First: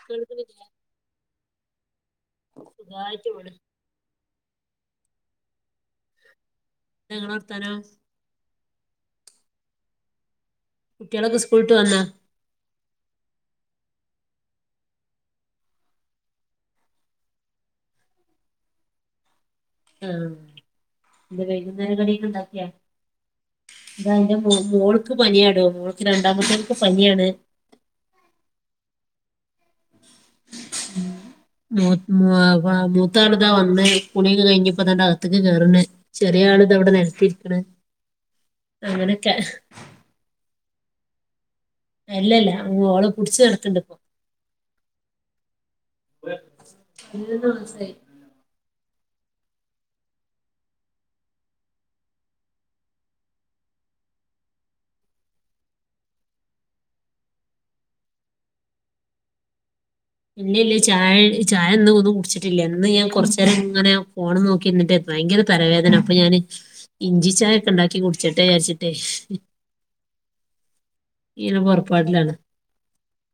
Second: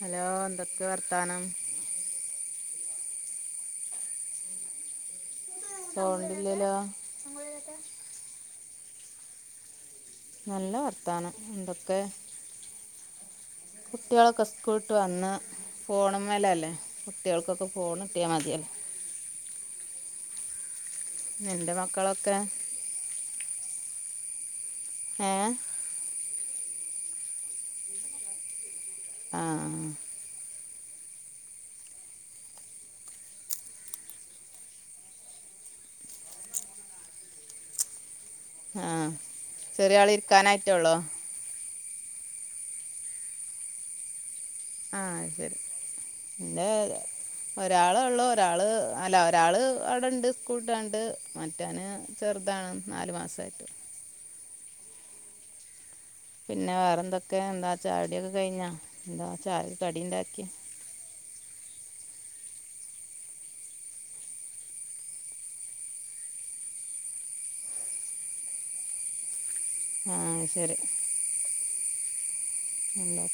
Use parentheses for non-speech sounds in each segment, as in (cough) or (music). Hello കേൾക്കുന്നില്ലേ എന്തൊക്കെ വർത്താനം സുഖായിട്ട് ഇവിടെ സൗണ്ട് ല്ലലെ എത്ത നിങ്ങളെ വർത്താനം നല്ല വർത്താനം കുട്ടികളൊക്കെ സ്കൂളിട്ട് വന്നാ എന്തൊക്കെ കുട്ടികളൊക്കെ സ്കൂൾ ഇട്ട് വന്ന് ഫോണ മേല അല്ലേ കുട്ടികൾക്കൊക്കെ ഫോണ് കിട്ടിയാൽ മതിയല്ലേ മ് എന്താ നിൻ്റെ വൈകുന്നേരം കടിക്കെ മക്കളൊക്കെ ഉണ്ടാക്കിയാ ഇതാ ഇന്റെ മോൾക്ക് ഏ പനിയാടോ മോൾക്ക് രണ്ടാമത്തേൾക്ക് പനിയാണ് (unintelligible) ആഹ് ഉം മൂ മൂത്താള് ഇതാ വന്ന് കുളിയൊക്കെ കഴിഞ് ഇപ്പം. ഇതാ അകത്തക്ക് കേറ്ണ് ചെറിയ ആള് ഇതാ ഇവിടെ നിലത്തിരി ക്ക്ണ് ആഹ് ചെറിയ ആൾ ഇരിക്കാനായിട്ട് ഒള്ളൂ അല്ലല്ല ഓളെ പുടിച്ച് നിർത്ണ്ട് ഇപ്പോ ആഹ് അയ് ശെരി ഇന്റെ പതിനൊന്ന് മാസായി ഒരാളോളു ഒരാൾ അല്ല ഒരാൾ അവിടെ ഉണ്ട് സ്കൂൾ വിട്ടാണ്ട് മറ്റൊന് ചെറുതാണ് നാല് മാസമായിട്ട് പിന്നെ വേറെ എന്തൊക്കെ എന്താ ചായോടിയൊക്കെ കഴിഞ്ഞോ എന്താ ചായ കടി ഉണ്ടാക്കിയെ ഇല്ലില്ല ചായ ചായ ഒന്നും ഒന്നും കുടിച്ചിട്ടില്ല എന്ന് ഞാൻ കുറച്ച നേരം ഇങ്ങനെ പോണ് നോക്കിട്ട് ഭയങ്കര തലവേദന അപ്പൊ ഞാന് ഇഞ്ചി ചായ ഒക്കെ ഉണ്ടാക്കി കുടിച്ചിട്ടെ വിചാരിച്ചിട്ടേ ആഹ് അയ് ശരി ഇങ്ങനെ പൊറപ്പാടിലാണ് എ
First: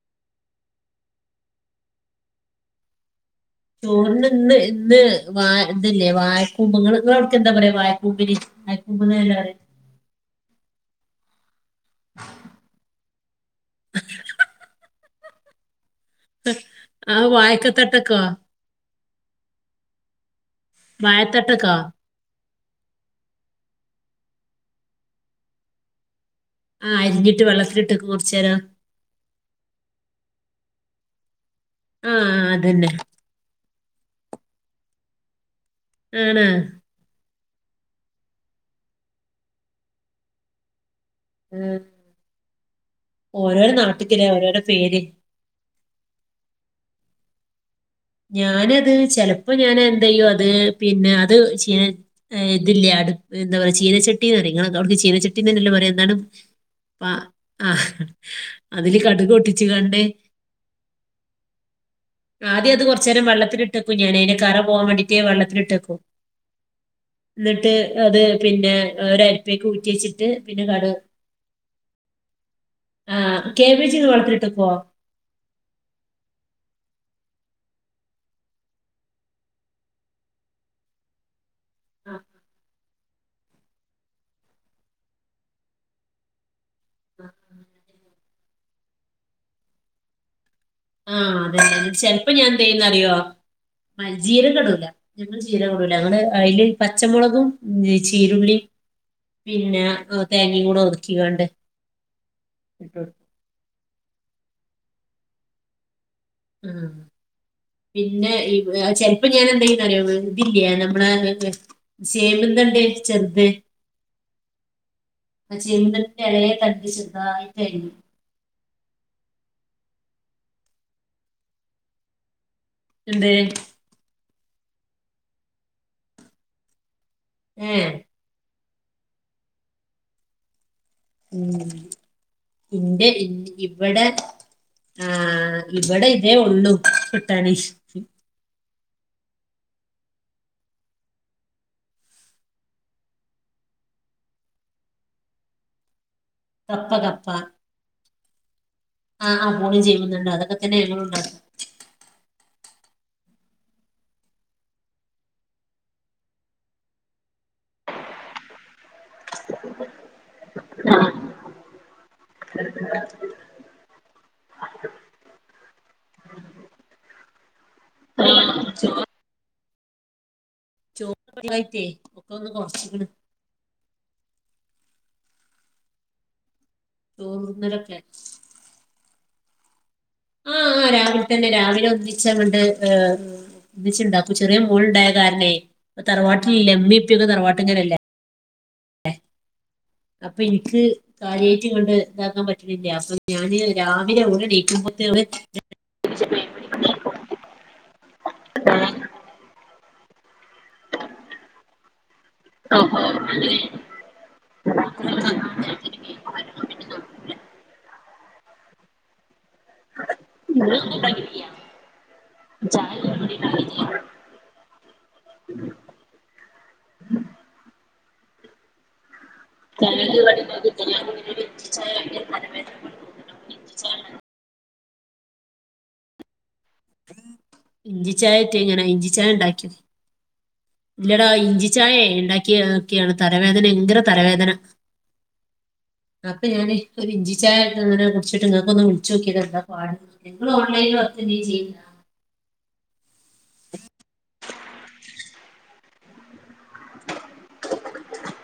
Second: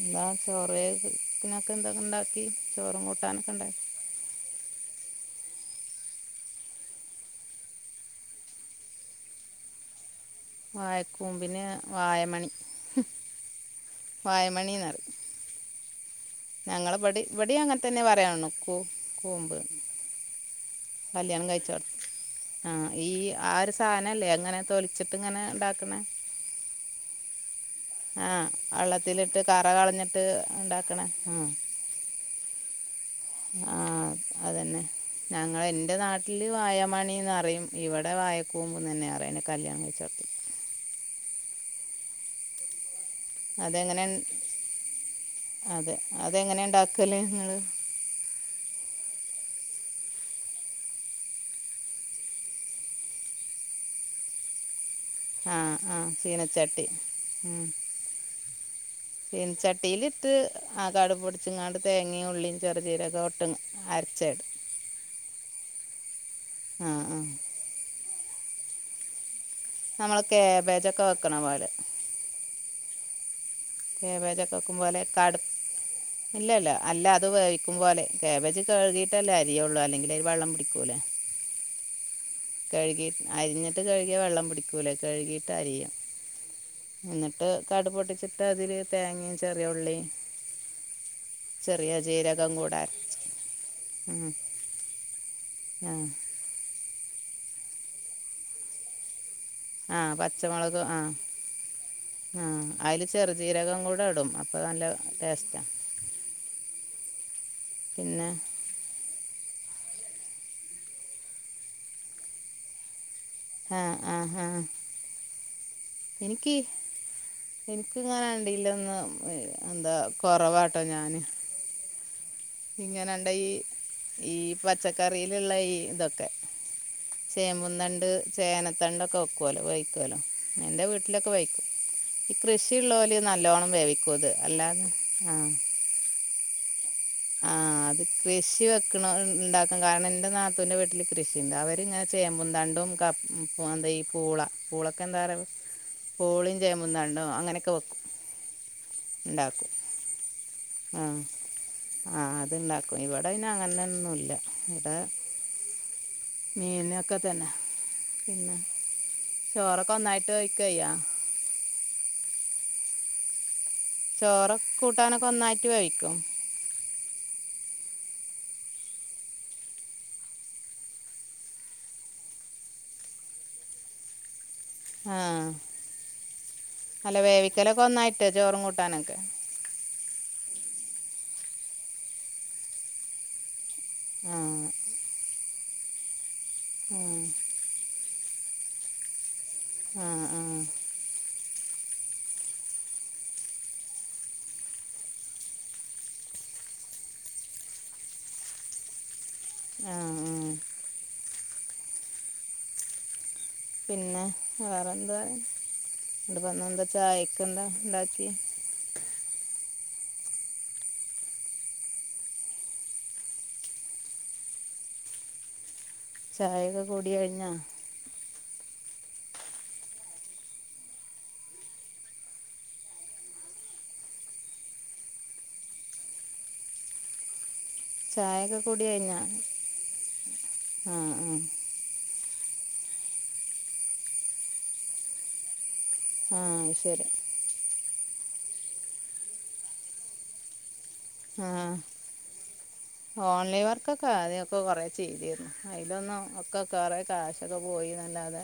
എന്താ ചോറത്തിനൊക്കെ എന്തൊക്കെ ഉണ്ടാക്കി ചോറും കൂട്ടാനൊക്കെ ണ്ടാക്കി ചോറിന് ഇന്ന് ഇന്ന് വ ഇതല്ലേ വായക്കൂമ്പങ്ങൾ ഇങ്ങളവട്ക് എന്താ പറയാ വായക്കൂമ്പിന് വയകൂമ്പ് ല്ലെ പറയ വായക്കൂമ്പിന് വായമണി വായമണി എന്ന് പറി ആ ഞങ്ങളവെടീം ഇവടിയങ്ങൻ തന്നെ വായക്കത്തട്ടക്കോ പറയാൺണു കൂ കൂമ്പ്ന്ന് കല്യാണം വാഴത്തട്ടക്കോ കഴിച്ചോട്ത്ത് ആഹ് ഈ ആഹ് ഒരു സാധനല്ലേ എങ്ങനെ തൊലിച്ചിട്ട് ഇങ്ങനെ ഉണ്ടാക്കണേ ആഹ് അരിഞ്ഞിട്ട് വെള്ളത്തിലിട്ട് വെക്കും കൊറചെരം ത്തിലിട്ട് കറ കളഞ്ഞിട്ട് ഉണ്ടാക്കണേ ഉം ആഹ് ആഹ് അതന്നെ ആ അതന്നെ ഞങ്ങളെ എൻ്റെ നാട്ടിൽ ആണ് വായാമണി ന്ന് അറിയും ഇവടെ വായക്കൂമ്പ് തന്നെ പറയണെ കല്യാണം കഴിചോട്ത്ത് ഉം ഓരോര അതെങ്ങനെ നാട്ടിക്കില് ഓരോരോ പേര് അതെ അതെങ്ങനെ ഉണ്ടാക്കല് ഇങ്ങള്. ഞാനത് ചെലപ്പോ ഞാൻ എന്ത ചെയ്യും അത് പിന്നെ അത് ചീന ഏ ഇതില്ലേ അടു എന്താ പറയയാ ചീനച്ചട്ടീ എന്ന് പറയും നിങ്ങളക്ക അവിടുക്ക് ആ ചീനച്ചട്ടീന്നന്നെല്ലോ പറയാ ആ എന്താണ് ചീനച്ചട്ടി പാ ഉം. ആഹ് ആഹ് അതില് കടക് ഒട്ടിച്ചു ഇടണ്ട് ചീനച്ചട്ടിയിലിട്ട് ആ കാട് പൊടിച്ചു കാണ തേങ്ങയും ഉള്ളിയും ചെറു അത് കുറച്ചു ചീരമൊക്കെ നേരം ഒട്ട വെള്ളത്തിലിട്ടേക്കും ഞാൻ അതിന്റെ അരച്ചടും കറ പോകാൻ വേണ്ടിട്ട് ആഹ് ആഹ് ട്ട് അത് പിന്നെ അരിപ്പേക്ക് ഊറ്റി നമ്മൾ വെച്ചിട്ട് പിന്നെ കട കാബേജൊക്കെ വെക്കണ പോലെ കവ (unintelligible) കേവൊക്കെക്കും പോലെ കാട് ഇല്ലല്ല അല്ല അത് വേവിക്കും പോലെ കേബേജ് കഴുകിട്ടല്ലേ അരിയള്ളൂ അല്ലെങ്കിൽ വെള്ളം പിടിക്കൂലേ ആഹ് കഴുകിട്ട് അരിഞ്ഞിട്ട് കഴുകിയ വെള്ളം പിടിക്കൂലേ കഴുകിട്ട് അരിയ എന്നിട്ട് കാടു പൊട്ടിച്ചിട്ട് അതില് തേങ്ങയും ചെറിയ ഉള്ളി ആഹ് അതെതെ അ ചെിലപ്പോ ഞാൻ എന്ത് ചെയ്യന്ന് അറിയോ അരച്ച് ഉം. ജീരം കടൂല ഞങ്ങള്ൾ ജീരം കടൂല ആ ഞങ്ങള് തില് പച്ചമുളകും ചീരുള്ളി പിന്നെ ആഹ് ആ, തേങ്ങയും പച്ചമുളക് കൂടെ ആഹ് ഒതുക്കിക്കാണ്ട് ആഹ് ഇട്ടു അതിൽ ചെറു ജീരകം കൂടെ ഇടും അപ്പോൾ നല്ല ടേസ്റ്റാണ് അതു പിന്നെ ഈ ചെിലപ്പോ ഞാൻ എന്താന്ന് അറിയോ ഇതില്ല നമ്മള ചെമ്പുന്തണ്ട് ചെറുത് ആഹ് ആഹ് ഹ പ ചിതിന്റെ ഇലയെ തണ്ടി ചെറുതായി കഴിഞ്ഞു അങ്ങനാണ്ടല്ലന്ന് എന്താ കുറവാട്ടോ ഞാന് ഇങ്ങനെയണ്ട എന്ത് ഈ ഈ പച്ചക്കറിയിലുള്ള ഈ ഇതൊക്കെ ഏഹ് ചെമ്പുംതണ്ട് ചേനത്തണ്ട് ഒക്കെ വെക്കുവലോ ഉപയോക്കുവലോ എന്റെ വീട്ടിലൊക്കെ ഉം വയിക്കും ഈ കൃഷിയുള്ള ഇന്റെ പോല നല്ലോണ്ണം വേവിക്കൂത് അല്ലാതെ ആഹ് ഒരുവിട ഇതേ ഒള്ളു ആഹ് അത് കൃഷി വെക്കണം ഇ ഇണ്ടാക്കാൻ കാരണം എൻ്റെ നാത്തൂൻ്റെ വീട്ടില് കൃഷിയുണ്ട്. അവരിങ്ങനെ ചെയ്യുമ്പന്താണ്ടും (unintelligible) എന്തായി പൂള പൂളക്ക് എന്താ (unintelligible) പൂളേം കപ്പ ചേമ്പിൻ കപ്പ തണ്ടും അങ്ങനെക്കെ വെക്കും. ആഹ് ഉണ്ടാക്കും ആഹ് (unintelligible) ചെയ്യുന്നുണ്ട്. അതൊക്കെ തന്നെ ആഹ് (unintelligible) ആഹ് അത്ണ്ടാക്കും ഇവിടെ പിന്നെ അങ്ങനൊന്നുല്ല ഇവിടെ മീനൊക്കെ തന്ന. പിന്നെ ചോറൊക്കെ (unintelligible) (unintelligible) എടുക്ക ചോറും കൂട്ടാനൊക്കെ ഒന്നായിട്ട് വേവിക്കും. ചോ (unintelligible) ഒക്കെ ഒന്ന് കൊറച്ച്ക്കണ്. ആഹ്, അല്ല വേവിക്കലൊക്കെ ചോറുണ്ണലൊക്കെ ഒന്നായിട്ട് ചോറും കൂട്ടാനൊക്കെ ആഹ് ആഹ് രാവിലെ തന്നെ രാവിലെ ഒന്നിച്ച് അങ്ങണ്ട് ഏഹ്. (unintelligible) അപ്പൊ ചെറിയ ആഹ് മോളുണ്ടായ കാരണേ. തറവാട്ടിലില്ലേ ഇമ്മീം ആഹ് ഇപ്പിയൊക്കെ തറവാട്ട്ങ്ങലല്ലേ. ആഹ് അപ്പൊ ആഹ് എനിക്ക്. കാര്യായിട്ട് ഇങ്ങണ്ട് ഇതാക്കാൻ പറ്റണില്ല. അപ്പൊ ഞാന് രാവിലെ അവിടെ (unintelligible) ആഹ് മ്ഹ് ഓഹോ അല്ലേ പിന്നെ വേറെ എന്താ (unintelligible) ചായക്ക് എന്താ ഇണ്ടാക്കിയെ ഇന്ന് ഒന്നും ഉണ്ടാക്കിയിട്ടില്യാ. ചായക്കുള്ള കടി ഉണ്ടാക്കിയിട്ടില്ല. ചായേക്ക കൂടി കഴിഞ്ഞാ (unintelligible) ഇഞ്ചി ചായ ഇട്ട് ചായയൊക്കെ കഴിഞ്ഞു കൂടി ആണോ ഇഞ്ചി കഴിഞ്ഞാ ചായ ഇണ്ടാക്ക്യോ? ആ ഇല്ലെടാ ഇഞ്ചി ആ ചായെ ഇണ്ടാക്കി നോക്കിയതാണ് തലവേദന ഭയങ്കര തലവേദന. ആ അപ്പെ ഞാന് ശരി ഒരു ഇഞ്ചി. ചായ ഇട്ട് അങ്ങനെ കുടിച്ചിട്ട് ഇങ്ങക്ക് ഒന്നു വിളിച്ചു നോക്കിയതാ എന്താ പാട്ന്ന്. നിങ്ങള് ഓൺ ലൈനിൽ വ ആഹ്. ഓൺലൈൻ വർക്കൊക്കെ ആദ്യക്കൊ കൊറെ ചെയ്തിരുന്നു അയിലൊന്നും ഒ (unintelligible) കൊറെ കാശൊക്കെ പോയിന്നല്ലാതെ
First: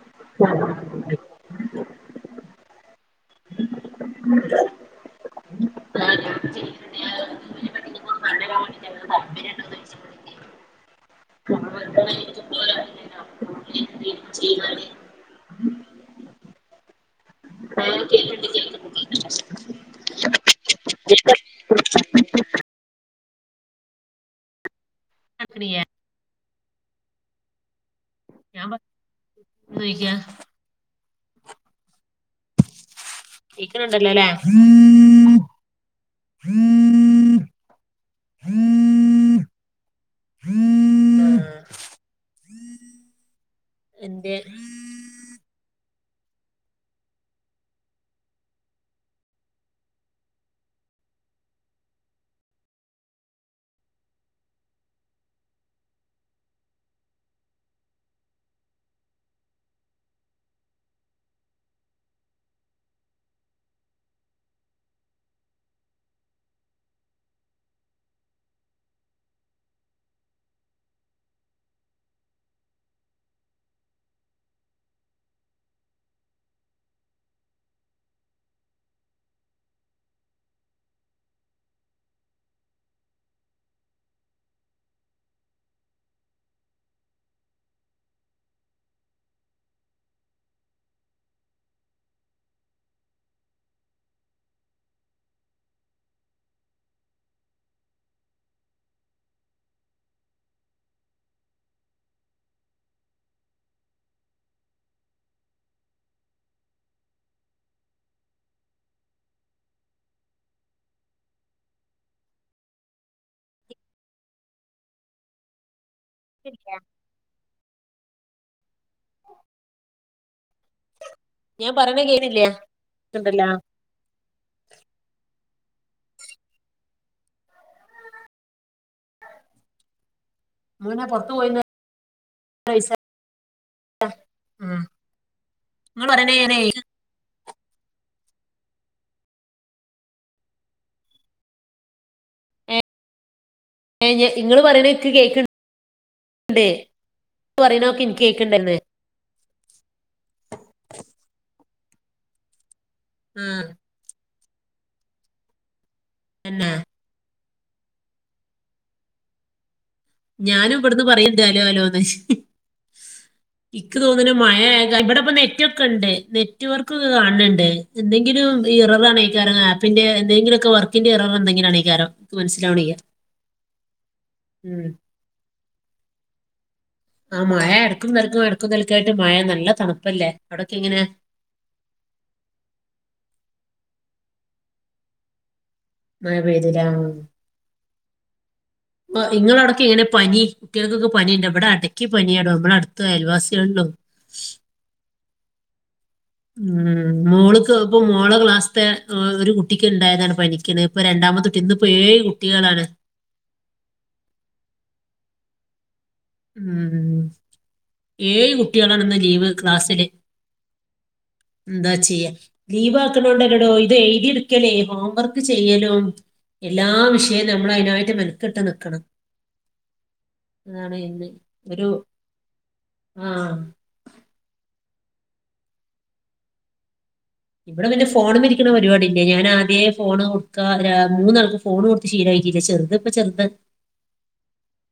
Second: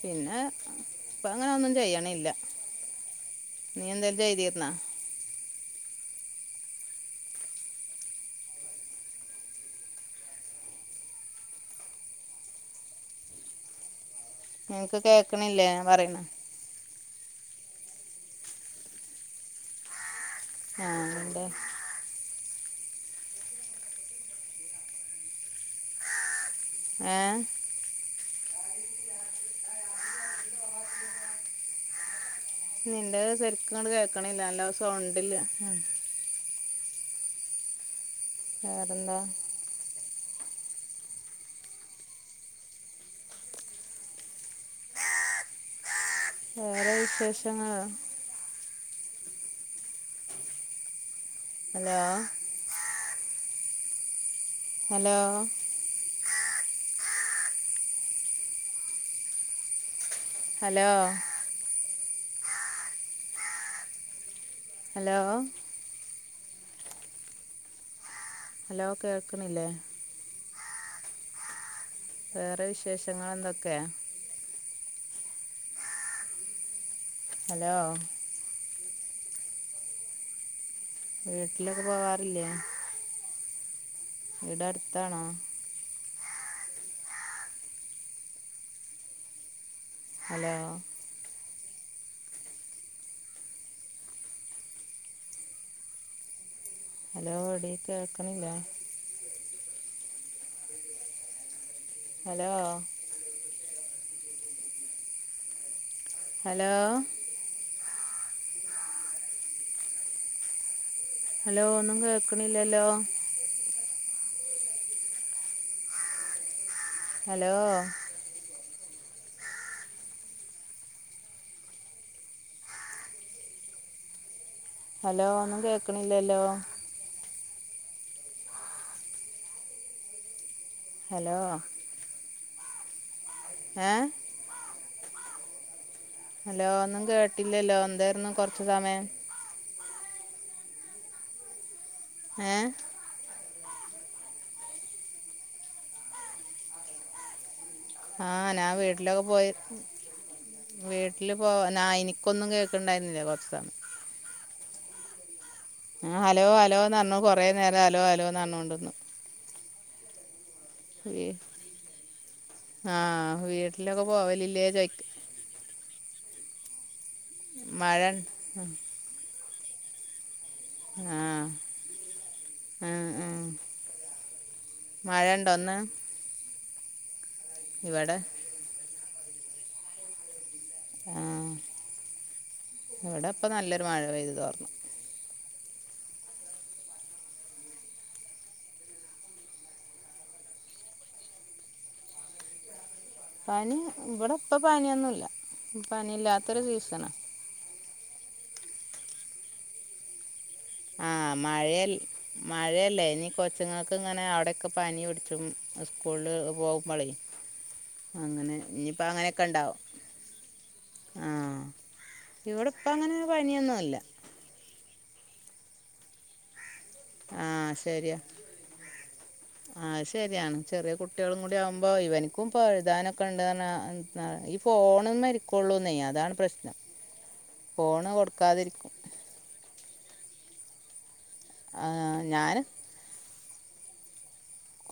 പിന്നെ ഇപ്പ അങ്ങനെ ഒന്നും ചെയ്യണില്ല. നീ എന്തെങ്കിലും ചെയ്തിര്ന്നാ ആഹ് ഞാൻ ചെയ്യുന്നുണ്ട് ഞാൻ ഇതിനെ പറ്റി നിങ്ങളോട് പറഞ്ഞരാൻ (unintelligible) ഇരിക്കുമ്പോ ചെയ്യുന്നാല് ഇങ്ങക്ക് കേക്കണില്ലേ ഞാൻ പറയുന്ന ആഹ് കേക്ക്ണ്ട് കേക്ക്ണ്ട് (unintelligible) (unintelligible) ഏഹ്. ഞാൻ പറയണ കേക്കാ നിൻ (unintelligible) സരിക്കും അങ്ങട് കേക്ക്ണുണ്ടല്ലോല്ലേ കേക്കണില്ല നല്ല ആഹ് സൗണ്ടില്ല. വേറെന്താ. വേറെ വേറെ വിശേഷങ്ങള് hello hello hello hello hello കേൾക്ക്ണില്ലേ വേറെ വിശേഷങ്ങൾ എന്തൊക്കെയ ഹലോ വീട്ടിലൊക്കെ പോവാറില്ലേ വീട് അട്ത്താണോ ഹലോ ഹലോ എടീ കേൾക്കണില്ലേ ഹലോ ഹലോ ഹലോ ഒന്നും കേക്കണില്ലല്ലോ കേക്കിന്നില്ല ഹലോ ഞാൻ പറയണ കേക്കാണില്ലാ റേഞ്ച് ഇണ്ടല്ലോ ഹലോ ഒന്നും കേക്കണില്ലല്ലോ അങ്ങനെ പൊറത്തു ഹലോ പോയിന്ന് ഏ (unintelligible) ആ ഹലോ ഒന്നും കേട്ടില്ലല്ലോ എന്തായിരുന്നു കൊറച്ച് സമയം ഏ ഇങ്ങൾ പറേണെ എൻക്ക് കേക്ക്ണ്ടെ ഇങ്ങള് പറയണ ഇൻക്ക് ആ നാ കേക്ക്ണ്ടന്ന് വീട് (unintelligible) പോയി വീട്ടിലിപ്പോ നാ എനിക്കൊന്നും കേക്കണ്ടായിരുന്നില്ല കൊറച്ച് ആഹ് സമയം ഞാൻ ഹലോ തന്നെ ഹലൊന്ന് പറഞ്ഞു കൊറേ നേരം ഹലോ ഹലോന്ന് പറഞ്ഞോണ്ടിരുന്നു ഞാനും ഇവിട്ന്ന് പറയണ്ട് അലോ അലോന്ന് ആ വീ എക്ക് വീട്ടിലൊക്കെ തോന്നുണു മഴ പോവലില്ലേ ചോയ്ക്ക ഇവിടെ ഇപ്പ നെറ്റ് ഒക്ക ഉണ്ട് നെറ്റ്വർക്കൊക്കെ കാണണണ്ട് മഴ എന്തെങ്കിലും ഈ (unintelligible) ആപ്പിന്റെ എന്തെങ്കിലൊക്കെ വർ ക്കിന്റെ എറർ ആഹ് എന്തെങ്കിലാനെയ്ക്കാറും മനസ്സിലാവണില്ല ആഹ് ആഹ് ഉം മഴണ്ടോ ഇന്ന് ആ മഴ എടക്കും ഇവിടെ പെടക്കും ടക്കും നിലക്കായിട്ട് മഴ നല്ല തണുപ്പല്ലേ അവിടൊക്കെ എങ്ങനെയ ആ ഇവിടെ ഇപ്പ നല്ലൊരു മഴ പെയ്തു തോർന്നു മഴ പെയ്തില്ല നിങ്ങളവടൊക്കെ എങ്ങനാ പനി കുട്ടികൾക്കൊക്കെ പനി ഇണ്ടോ ഇവിടെ അടക്കി പനിയാടോ നമ്മളടു പനി ഇവിടെ ഇപ്പ പാനിയൊന്നുല്ല പനിയില്ലാത്ത ഉം മോള്ക്ക് ഇപ്പ മോളെ ക്ലാസ്ത്തെ ഒരു കുട്ടിക്ക് ഇണ്ടായതാണ് പനി ക്ക്ണു ഇപ്പൊ രണ്ടാമത്തെട്ട ഇന്ന്പ്പോ ഏയ് കുട്ടികളാണ് എനി കൊച്ച കുച്ചുങ്ങൾക്കിങ്ങനെ അവിടെയൊക്കെ പനി പിടിച്ചും സ്കൂ ഉം ഏഴ് അങ്ങനെ ഇനിയിപ്പോൾ കുട്ടികളാണ്ന്ന് അങ്ങനെയൊക്കെ ലീവ് ഉണ്ടാവും ക്ലാസ്സില് ആഹ് എന്താ ചെയ്യ ഇവിടെ ഇപ്പം ലീവ് അങ്ങനെ ആക്കണോണ്ടല്ലെടോ ഇത് പനിയൊന്നുമില്ല എയ്തി എടു ക്കലേ ഹോം വർക്ക് ചെയ്യലും എല്ലാ വിഷയവും നമ്മൾ ആഹ് അതിനായിട്ട് മെനക്കെട്ട് നിക്കണം ആ ശരിയാണ് ചെറിയ ഇന്ന് കുട്ടികളും കൂടി ഒരു ആകുമ്പോ ഇവനിക്കും പ്പ എഴുതാനൊക്കെ ആ ഇണ്ടെന്നു പറഞ്ഞ ന്ന ഈ ഫോണുമ്മേരിക്കൊള്ളൂന്നേ അതാണ് പ്രശ്നം ഇവിടെ പിന്നെ ഫോണ് ഫോണുമ്മേരിക്കണ കൊടുക്കാതിരിക്കും പരുപാടില്ല ഞാൻ ആദ്യേ ഫോണ് കൊടുക്കാ മൂന്നാൾക്ക് ഫോ ഫോണ് കൊടുത്ത് ആഹ് ഞാൻ ശീലക്കിയിക്കില്ല ചെറുത്പ്പ ചെറുത്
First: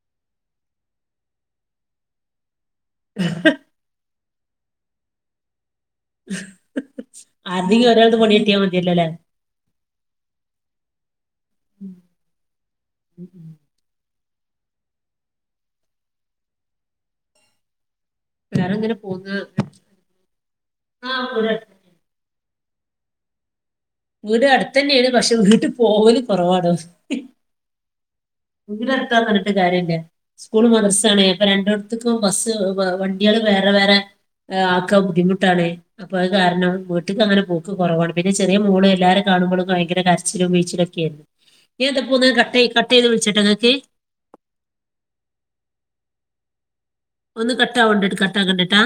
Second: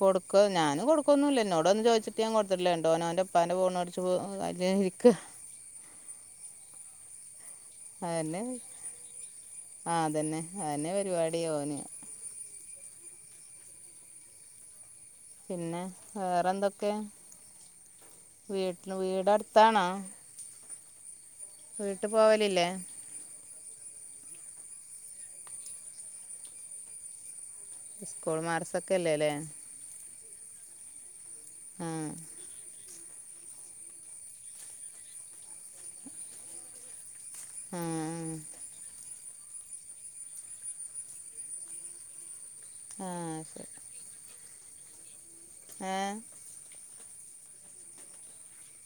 കൊടുക്ക ഞാന് കൊടുക്കൊന്നുല്ല എന്നോട് വന്ന് ചോദിച്ചിട്ട് ഞാൻ കൊടുത്തിട്ടില്ല എന്നിട്ടോൻഓന്റെപ്പാന്റെ ഫോണ് എടു ചോ (unintelligible) ഇരിക്ക ആരെതെങ്കിലും ഒരാൾത് പൊണി കിട്ടിയാൽ മതിയല്ലോ അല്ലേ ആഹ് അതന്നെ അന്നെ പരിപാടിയോന് ഉം ഉം പിന്നെ വേറെ എന്തൊക്കെ വേറെ ഇങ്ങനെ വീട്ട പോകുന്ന വീടടുത്താണോ ആ (unintelligible) വീട്ട് പോവലില്ലെ? വീട് അടുത്ത തന്നെയ ആണ് പക്ഷെ വീട്ടിൽ പോകല കുറവാണ് (unintelligible) വീട് അടുത്തന്നെ അല്ലേ പറഞ്ഞിട്ട് കാര്യല്ല സ്കൂള മദ്രസ്സണ അപ്പൊ ആ രണ്ടടത്തക്കും ബസ് വണ്ടികൾ വേറെ വേറെ ആക്കാ ബുദ്ധിമുട്ടാണ് അപ്പോ ആ കാരണം വീട്ടിക്ക് അങ്ങനെ പോക്ക് ആ കുറവാണ്. പിന്നെ ചെറിയ മോള് എല്ലാരെ കാണുമ്പോള് ഭയങ്കര കരച്ചിലും പിഴിച്ചിലുംഒക്കെയയിരുന്നു ഇതിപ്പോ ക ആഹ ശരി. ഏ? ഒന്ന് കട്ട ആണ്ടട്ട് കട്ട കണ്ടട്ടാ